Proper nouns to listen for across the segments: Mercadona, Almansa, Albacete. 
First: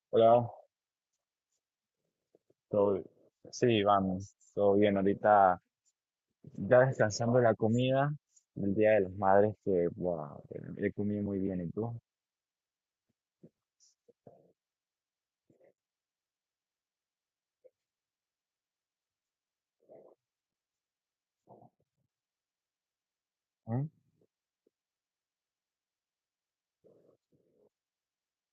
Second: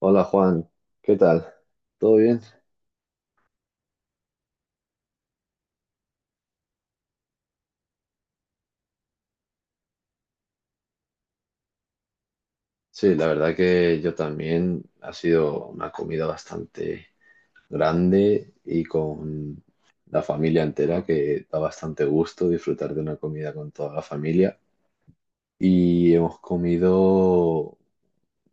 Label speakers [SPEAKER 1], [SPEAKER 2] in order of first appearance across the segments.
[SPEAKER 1] Hola
[SPEAKER 2] Hola,
[SPEAKER 1] Juan, ¿qué tal? ¿Todo bien?
[SPEAKER 2] todo bi- sí, vamos, todo bien. Ahorita ya descansando de la comida del Día de las Madres, que wow, he comido muy bien. ¿Y tú?
[SPEAKER 1] Sí, la verdad que yo también. Ha sido una comida bastante grande y con la familia entera, que da bastante gusto disfrutar de una comida con
[SPEAKER 2] ¿Mm?
[SPEAKER 1] toda la familia. Y hemos comido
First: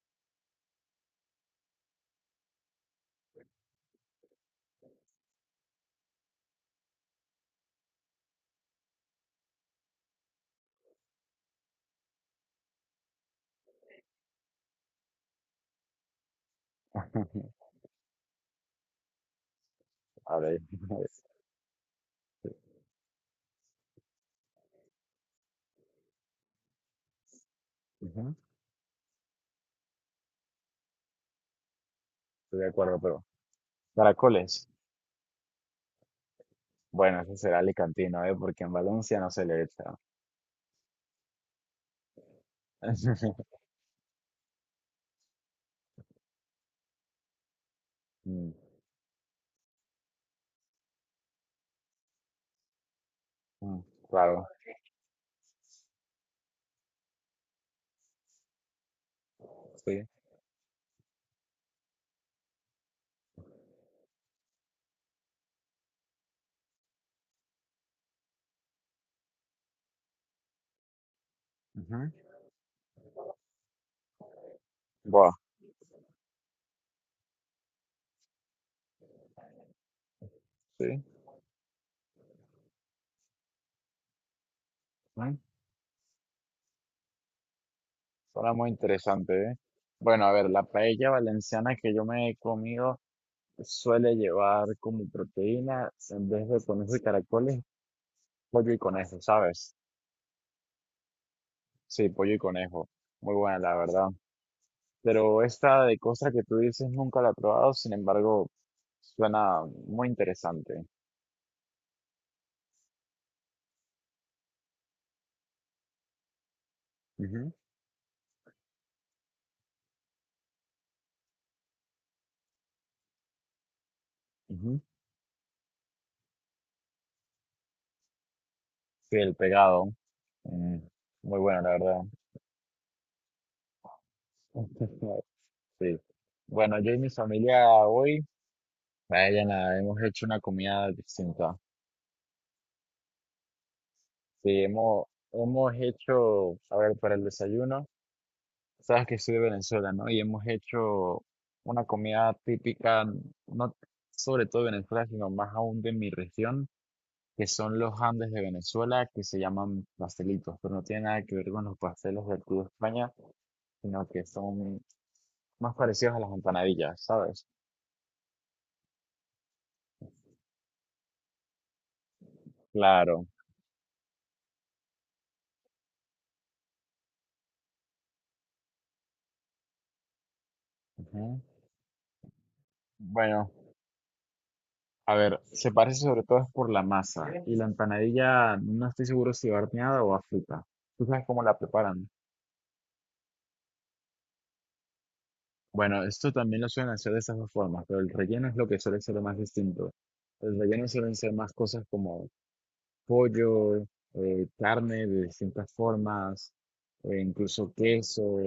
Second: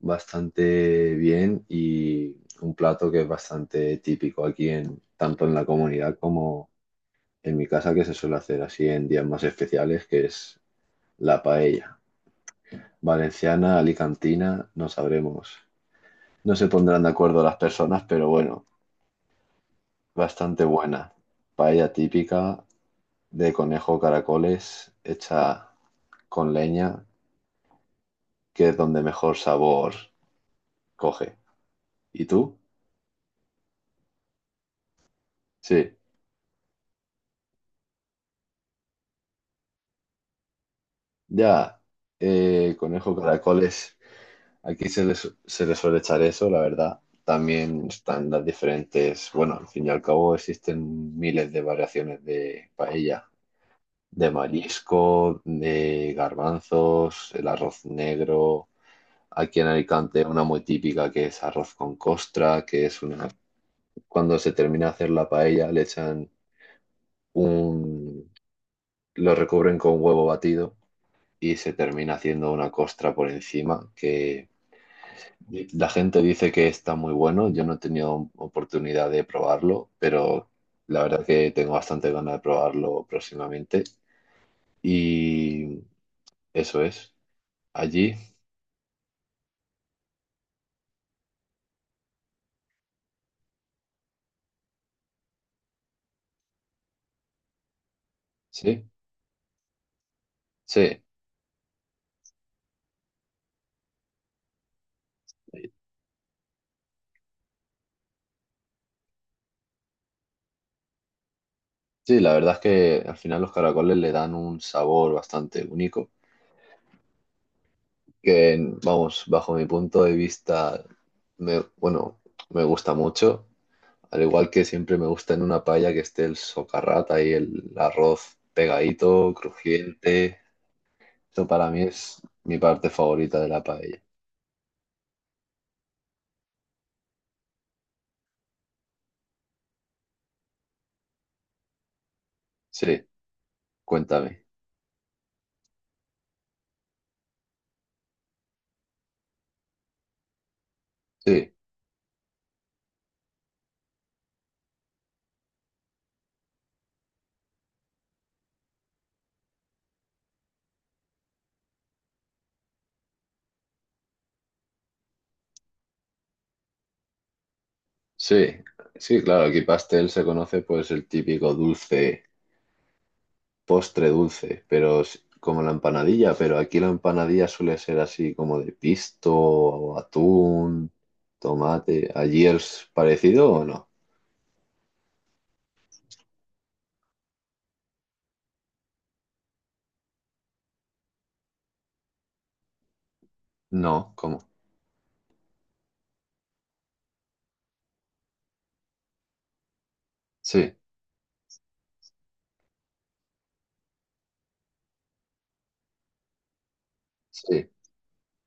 [SPEAKER 1] bastante bien y un plato que es bastante típico aquí en tanto en la comunidad como en mi casa, que se suele hacer así en días más especiales, que es la paella. Valenciana, alicantina, no sabremos. No se pondrán de acuerdo las personas, pero bueno,
[SPEAKER 2] Ahora ya-
[SPEAKER 1] bastante buena. Paella típica de conejo caracoles, hecha con leña,
[SPEAKER 2] Ujú.
[SPEAKER 1] que es donde mejor sabor coge. ¿Y tú?
[SPEAKER 2] Estoy de acuerdo, pero caracoles.
[SPEAKER 1] Sí,
[SPEAKER 2] Bueno, ese será alicantino, ¿eh? Porque en Valencia no se le echa.
[SPEAKER 1] ya, conejo caracoles. Aquí se les suele echar eso, la verdad. También están las
[SPEAKER 2] Mm.
[SPEAKER 1] diferentes, bueno, al fin y al cabo existen miles de variaciones de paella.
[SPEAKER 2] Mm.
[SPEAKER 1] De
[SPEAKER 2] Claro,
[SPEAKER 1] marisco, de garbanzos, el arroz negro. Aquí en
[SPEAKER 2] sí.
[SPEAKER 1] Alicante una muy típica que es arroz con costra, que es una... Cuando se termina de hacer la paella le echan un... lo recubren con huevo batido y se
[SPEAKER 2] Ujú.
[SPEAKER 1] termina haciendo una costra por encima que...
[SPEAKER 2] Buah,
[SPEAKER 1] La gente dice que está muy bueno, yo no he tenido oportunidad de probarlo, pero la
[SPEAKER 2] sí.
[SPEAKER 1] verdad que tengo bastante ganas de probarlo próximamente.
[SPEAKER 2] Mm.
[SPEAKER 1] Y eso es. Allí.
[SPEAKER 2] Suena muy interesante, ¿eh? Bueno, a ver, la paella valenciana que yo me he comido. Suele llevar como proteína, en vez de conejo y caracoles, pollo y
[SPEAKER 1] Sí,
[SPEAKER 2] conejo, ¿sabes?
[SPEAKER 1] sí,
[SPEAKER 2] Sí, pollo y conejo. Muy buena, la verdad. Pero esta de costra que tú dices nunca la he probado, sin embargo, suena muy interesante.
[SPEAKER 1] sí, la verdad es que al final los caracoles le dan un sabor bastante único,
[SPEAKER 2] Ujú,
[SPEAKER 1] que vamos, bajo mi punto de vista, me, bueno, me gusta mucho, al igual que
[SPEAKER 2] ujú.
[SPEAKER 1] siempre me gusta en una paella que esté el socarrat ahí, el arroz
[SPEAKER 2] Sí,
[SPEAKER 1] pegadito,
[SPEAKER 2] el pegado.
[SPEAKER 1] crujiente,
[SPEAKER 2] Mm, muy
[SPEAKER 1] eso
[SPEAKER 2] bueno, la
[SPEAKER 1] para mí
[SPEAKER 2] verdad.
[SPEAKER 1] es mi parte favorita de la paella.
[SPEAKER 2] Sí. Bueno, yo y mi familia hoy, vaya, nada, hemos hecho una comida distinta.
[SPEAKER 1] Sí, cuéntame.
[SPEAKER 2] Sí, hemos hecho, a ver, para el desayuno. Sabes que soy de Venezuela, ¿no? Y hemos hecho
[SPEAKER 1] Sí,
[SPEAKER 2] una comida típica, no sobre todo de Venezuela, sino más aún de mi región, que son los Andes de Venezuela, que se llaman pastelitos, pero no tiene nada que ver con los pastelos del Club España, sino que son más parecidos a las empanadillas, ¿sabes?
[SPEAKER 1] sí, sí, claro, aquí pastel se conoce pues el típico dulce
[SPEAKER 2] Claro.
[SPEAKER 1] postre dulce, pero es como la empanadilla, pero aquí la empanadilla suele ser así como de pisto o atún,
[SPEAKER 2] Ujú.
[SPEAKER 1] tomate. ¿Allí es
[SPEAKER 2] Bueno,
[SPEAKER 1] parecido o no?
[SPEAKER 2] a ver, se parece sobre todo es por la masa, y la empanadilla no estoy seguro si horneada o a frita. ¿Tú sabes cómo la preparan?
[SPEAKER 1] No, ¿cómo?
[SPEAKER 2] Bueno, esto también lo suelen hacer de esas dos formas, pero el relleno es lo que suele ser lo más distinto. El
[SPEAKER 1] Sí,
[SPEAKER 2] relleno suelen ser más cosas como pollo, carne de distintas formas,
[SPEAKER 1] sí,
[SPEAKER 2] incluso queso,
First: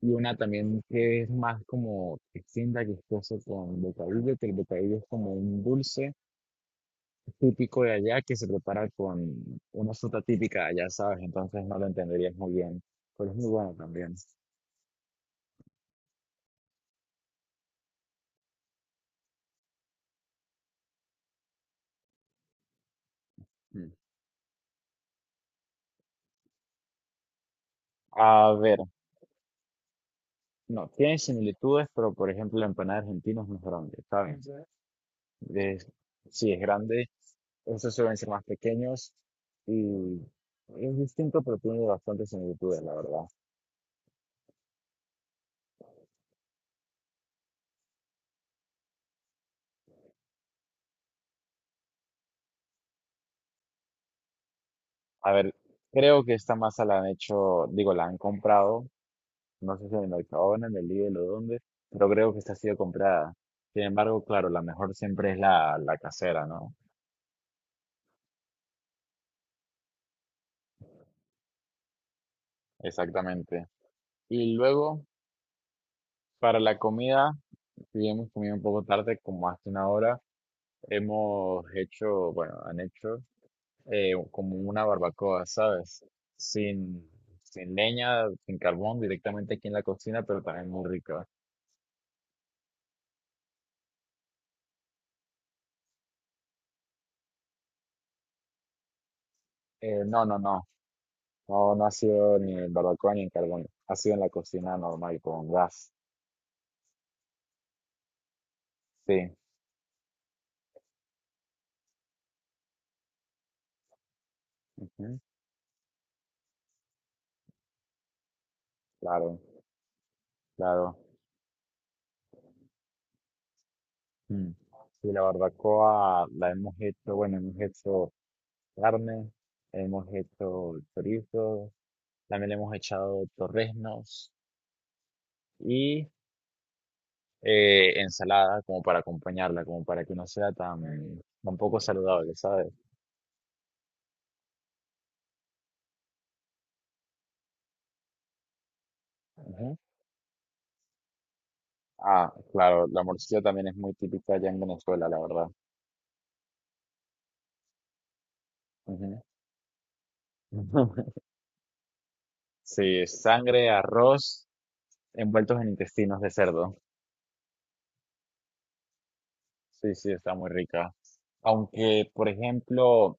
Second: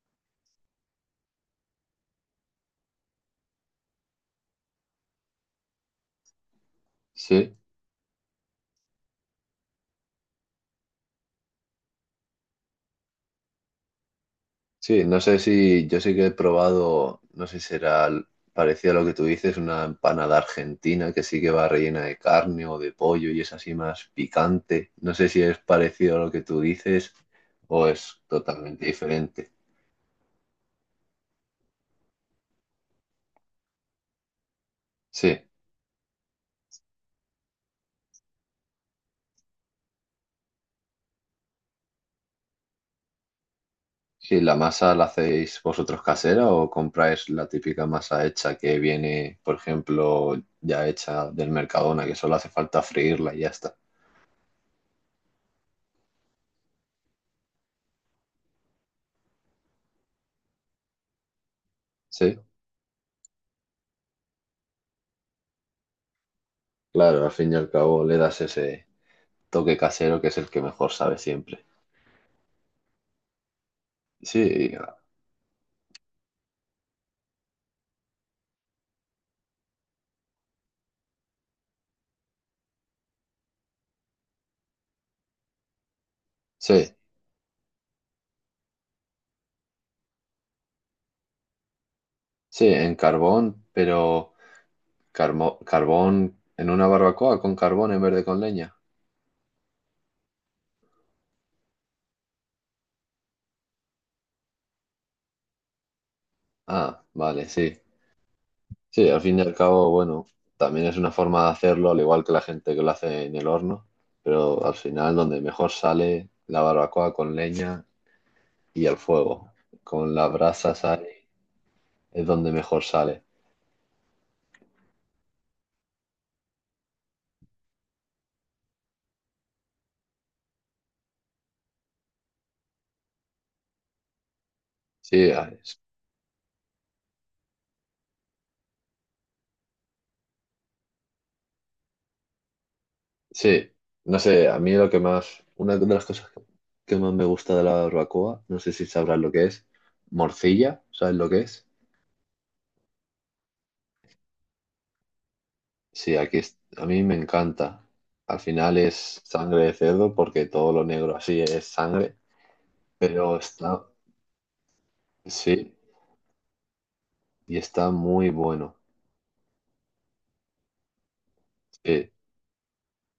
[SPEAKER 2] y una también que es más como distinta, que es queso con bocadillo, que el bocadillo es como un dulce
[SPEAKER 1] sí,
[SPEAKER 2] típico de allá que se prepara con una fruta típica de allá, ¿sabes? Entonces no lo entenderías muy bien, pero es muy bueno también.
[SPEAKER 1] sí. No sé si yo sí que he probado, no sé si será parecido a lo que tú dices, una empanada argentina que sí que va rellena de carne o de pollo y es así
[SPEAKER 2] Mm.
[SPEAKER 1] más picante. No sé si es parecido a lo que tú dices o es
[SPEAKER 2] A ver.
[SPEAKER 1] totalmente diferente.
[SPEAKER 2] No, tiene similitudes, pero por ejemplo la empanada argentina es más grande, ¿saben?
[SPEAKER 1] Sí.
[SPEAKER 2] Es- sí, es grande, esos suelen ser más pequeños y es distinto, pero tiene bastantes similitudes, la verdad.
[SPEAKER 1] ¿Y la masa la hacéis vosotros casera o compráis la típica masa hecha que viene, por ejemplo, ya hecha del Mercadona, que solo hace falta freírla y ya está?
[SPEAKER 2] A ver, creo que esta masa la han hecho, digo, la han comprado, no sé si en el Mercadona, en el Lidl o dónde, pero creo
[SPEAKER 1] Sí,
[SPEAKER 2] que esta ha sido comprada. Sin embargo, claro, la mejor siempre es la casera, ¿no?
[SPEAKER 1] claro, al fin y al cabo le das ese toque casero que es el que mejor sabe siempre.
[SPEAKER 2] Exactamente. Y
[SPEAKER 1] Sí,
[SPEAKER 2] luego, para la comida, si bien hemos comido un poco tarde, como hace una hora, hemos hecho, bueno, han hecho como una barbacoa, ¿sabes?
[SPEAKER 1] sí,
[SPEAKER 2] Sin, sin leña, sin carbón, directamente aquí en la cocina, pero también muy rica.
[SPEAKER 1] sí, en carbón, pero carbón en una barbacoa con carbón en vez de con leña.
[SPEAKER 2] No, no, no, no, no ha sido ni en barbacoa ni en carbón, ha sido en la cocina normal, con gas.
[SPEAKER 1] Ah, vale, sí. Sí, al
[SPEAKER 2] Sí,
[SPEAKER 1] fin y al cabo, bueno, también es una forma de hacerlo, al igual que la gente que lo hace en el horno, pero al final
[SPEAKER 2] ujú,
[SPEAKER 1] donde mejor sale la barbacoa con leña y al
[SPEAKER 2] claro,
[SPEAKER 1] fuego, con las brasas
[SPEAKER 2] claro.
[SPEAKER 1] ahí es donde mejor sale.
[SPEAKER 2] Mm. Y la barbacoa la hemos hecho, bueno, hemos hecho carne, hemos hecho chorizo, también le hemos echado torreznos,
[SPEAKER 1] Sí, a-
[SPEAKER 2] ensalada como para acompañarla, como para que no sea tan, tan poco saludable, ¿sabes?
[SPEAKER 1] sí, no sé, a mí lo que más, una de las cosas que más me gusta de la barbacoa, no sé si sabrás lo que es,
[SPEAKER 2] Ujú.
[SPEAKER 1] morcilla, ¿sabes lo que es?
[SPEAKER 2] Ah, claro, la morcilla también es muy típica allá en Venezuela, la verdad.
[SPEAKER 1] Sí, aquí a mí me encanta. Al final es
[SPEAKER 2] Ujú.
[SPEAKER 1] sangre de cerdo porque todo lo negro así es sangre.
[SPEAKER 2] Sí,
[SPEAKER 1] Pero
[SPEAKER 2] sangre,
[SPEAKER 1] está,
[SPEAKER 2] arroz envueltos en
[SPEAKER 1] sí,
[SPEAKER 2] intestinos de cerdo.
[SPEAKER 1] y está muy bueno.
[SPEAKER 2] Sí, sí, está muy rica.
[SPEAKER 1] Sí,
[SPEAKER 2] Aunque, por ejemplo,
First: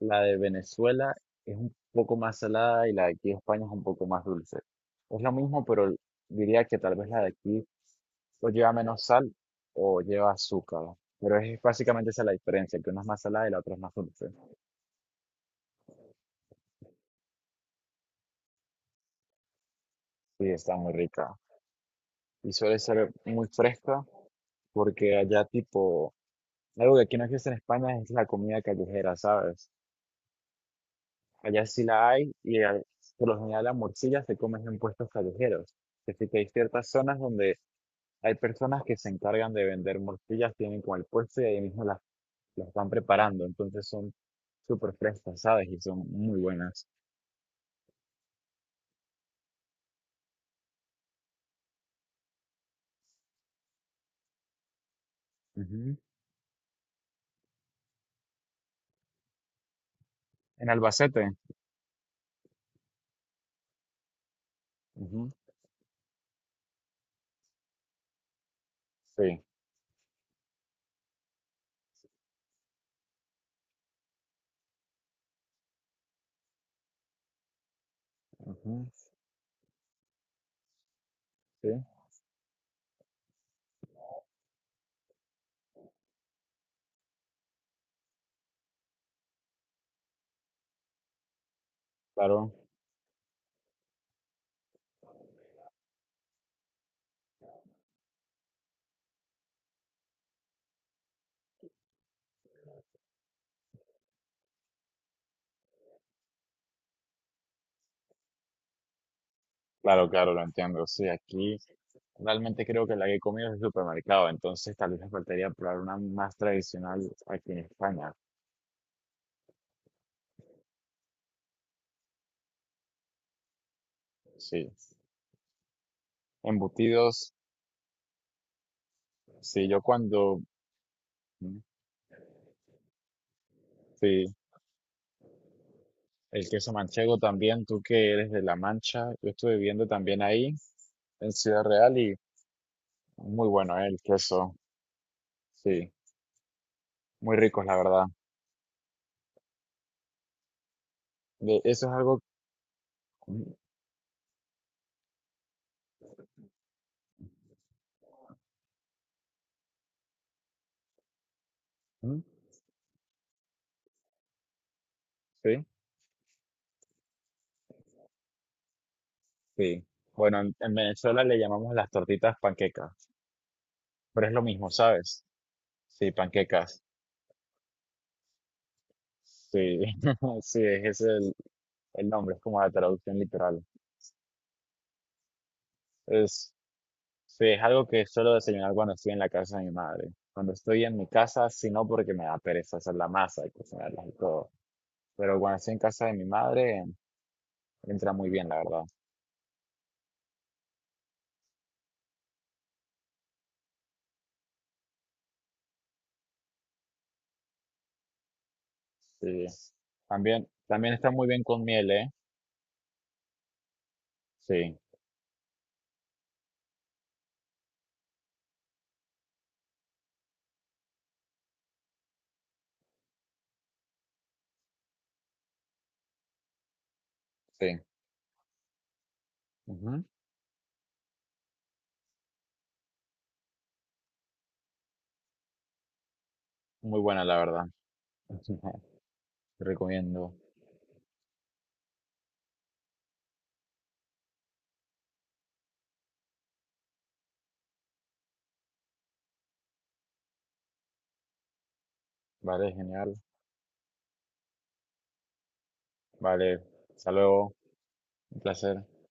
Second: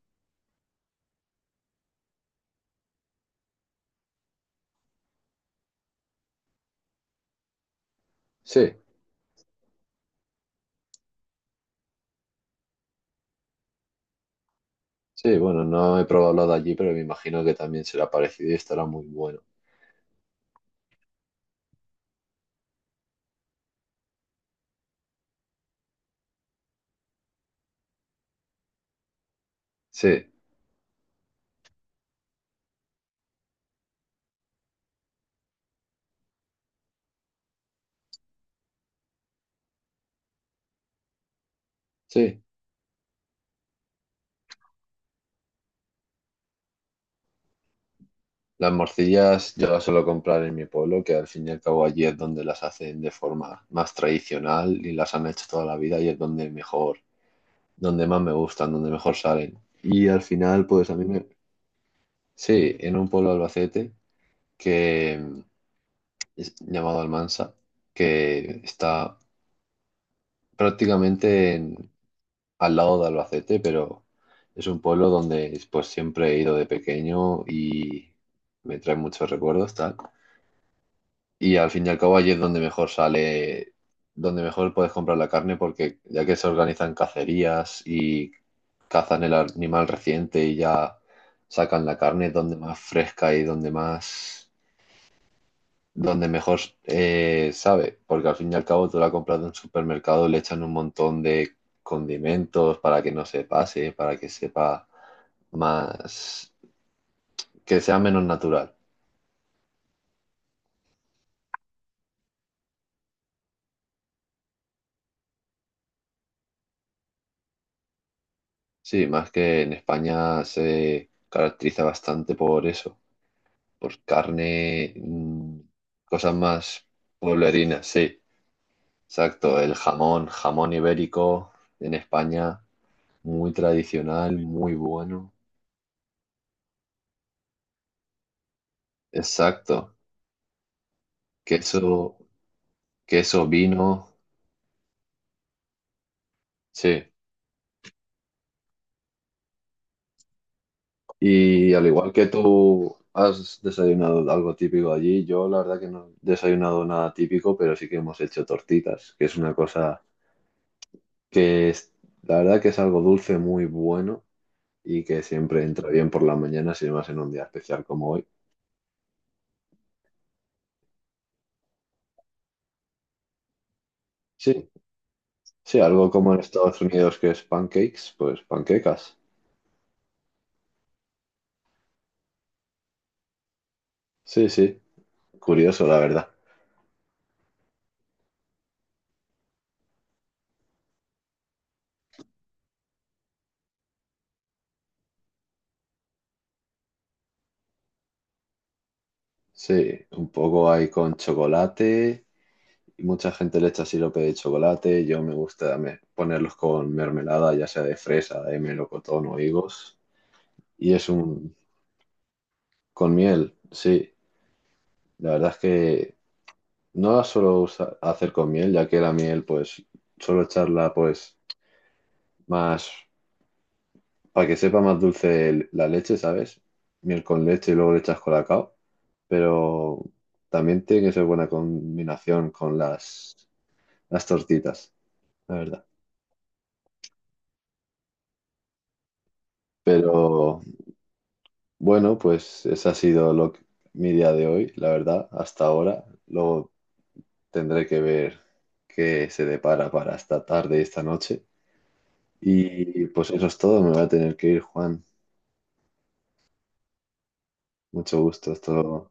[SPEAKER 2] la de Venezuela es un poco más salada y la de aquí de España es un poco más dulce. Es lo mismo, pero diría que tal vez la de aquí o lleva
[SPEAKER 1] sí,
[SPEAKER 2] menos sal o lleva azúcar. Pero es básicamente esa la diferencia, que una es más salada y la otra es más dulce.
[SPEAKER 1] sí, bueno, no he probado lo de allí, pero me imagino que también será parecido y estará muy bueno.
[SPEAKER 2] Sí, está muy rica. Y suele ser muy fresca porque allá tipo, algo que aquí no existe en España es la comida callejera, ¿sabes?
[SPEAKER 1] Sí,
[SPEAKER 2] Allá sí la hay, y por lo general la morcilla se come en puestos callejeros. Es decir, que hay ciertas zonas donde hay personas que se encargan de vender morcillas, tienen como el puesto y ahí mismo las,
[SPEAKER 1] sí.
[SPEAKER 2] las van preparando. Entonces son súper frescas, ¿sabes? Y son muy buenas.
[SPEAKER 1] Las morcillas yo las suelo comprar en mi pueblo, que al fin y al cabo allí es donde las hacen de forma más tradicional y las han hecho toda la vida y es donde mejor, donde más me gustan, donde mejor salen. Y al final,
[SPEAKER 2] En
[SPEAKER 1] pues a mí me...
[SPEAKER 2] Albacete.
[SPEAKER 1] Sí, en un pueblo de Albacete que
[SPEAKER 2] Ujú.
[SPEAKER 1] es llamado Almansa, que está
[SPEAKER 2] Sí,
[SPEAKER 1] prácticamente al lado de Albacete, pero es un pueblo donde pues siempre he ido de pequeño y me
[SPEAKER 2] ujú,
[SPEAKER 1] trae muchos recuerdos, tal. Y
[SPEAKER 2] sí,
[SPEAKER 1] al fin y al cabo allí es donde mejor sale, donde mejor puedes comprar la carne porque ya que se organizan cacerías y cazan el animal reciente y ya sacan la carne es
[SPEAKER 2] claro,
[SPEAKER 1] donde más fresca y donde más donde mejor sabe, porque al fin y al cabo tú la compras de un supermercado, le echan un montón de condimentos para que no se pase, para que sepa más, que sea menos natural.
[SPEAKER 2] claro, claro, lo entiendo. Sí, aquí realmente creo que la que he comido es el supermercado, entonces tal vez me faltaría probar una más tradicional aquí en España.
[SPEAKER 1] Sí, más que en España se caracteriza bastante por eso, por
[SPEAKER 2] Sí,
[SPEAKER 1] carne, cosas más
[SPEAKER 2] embutidos,
[SPEAKER 1] pueblerinas, sí, exacto,
[SPEAKER 2] sí,
[SPEAKER 1] el
[SPEAKER 2] yo
[SPEAKER 1] jamón,
[SPEAKER 2] cuando,
[SPEAKER 1] jamón ibérico
[SPEAKER 2] ujú,
[SPEAKER 1] en España, muy
[SPEAKER 2] sí,
[SPEAKER 1] tradicional, muy bueno,
[SPEAKER 2] el queso manchego también, tú que eres de La Mancha, yo estuve viviendo
[SPEAKER 1] exacto,
[SPEAKER 2] también ahí, en Ciudad Real,
[SPEAKER 1] queso.
[SPEAKER 2] y
[SPEAKER 1] Queso,
[SPEAKER 2] muy bueno, el
[SPEAKER 1] vino,
[SPEAKER 2] queso, sí,
[SPEAKER 1] sí.
[SPEAKER 2] muy ricos, la verdad.
[SPEAKER 1] Y al
[SPEAKER 2] Eso es
[SPEAKER 1] igual
[SPEAKER 2] algo,
[SPEAKER 1] que tú
[SPEAKER 2] ujú,
[SPEAKER 1] has desayunado algo típico allí, yo la verdad que no he desayunado nada típico, pero sí que hemos hecho tortitas, que es una cosa que es,
[SPEAKER 2] ujú,
[SPEAKER 1] la verdad que es algo dulce muy bueno y que siempre
[SPEAKER 2] sí.
[SPEAKER 1] entra bien por la mañana, si más en un día especial como hoy.
[SPEAKER 2] Sí. Bueno, en Venezuela le llamamos las tortitas panquecas, pero es lo
[SPEAKER 1] Sí,
[SPEAKER 2] mismo, ¿sabes?
[SPEAKER 1] sí, algo
[SPEAKER 2] Sí,
[SPEAKER 1] como en Estados
[SPEAKER 2] panquecas.
[SPEAKER 1] Unidos que es pancakes, pues panquecas.
[SPEAKER 2] Sí, sí, ese es el nombre, es como la traducción literal.
[SPEAKER 1] Sí, curioso la verdad.
[SPEAKER 2] Es, sí, es algo que suelo desayunar cuando estoy en la casa de mi madre. Cuando estoy en mi casa, si no porque me da pereza hacer la masa y cocinarlas y todo. Pero cuando estoy en casa de mi madre, entra muy bien, la verdad.
[SPEAKER 1] Sí, un poco hay con chocolate. Y mucha gente le echa sirope de chocolate. Yo me gusta ponerlos con mermelada, ya sea de fresa, de melocotón o
[SPEAKER 2] Sí.
[SPEAKER 1] higos.
[SPEAKER 2] También,
[SPEAKER 1] Y
[SPEAKER 2] también
[SPEAKER 1] es
[SPEAKER 2] está muy bien
[SPEAKER 1] un...
[SPEAKER 2] con miel, ¿eh?
[SPEAKER 1] con miel, sí.
[SPEAKER 2] Sí,
[SPEAKER 1] La verdad es que no la suelo hacer con miel, ya que la miel, pues, suelo echarla, pues, más... para que sepa más dulce la leche, ¿sabes? Miel con leche y
[SPEAKER 2] sí.
[SPEAKER 1] luego le echas colacao. Pero
[SPEAKER 2] Ujú.
[SPEAKER 1] también tiene que ser buena combinación con las tortitas, la verdad.
[SPEAKER 2] Muy buena, la verdad. Te recomiendo.
[SPEAKER 1] Pero... Bueno, pues ese ha sido mi día de hoy, la verdad, hasta ahora. Luego tendré que ver qué se depara para esta tarde, y esta noche.
[SPEAKER 2] Vale,
[SPEAKER 1] Y
[SPEAKER 2] genial.
[SPEAKER 1] pues eso es todo, me voy a tener que ir, Juan.
[SPEAKER 2] Vale, hasta luego.
[SPEAKER 1] Mucho
[SPEAKER 2] Un
[SPEAKER 1] gusto,
[SPEAKER 2] placer.
[SPEAKER 1] esto.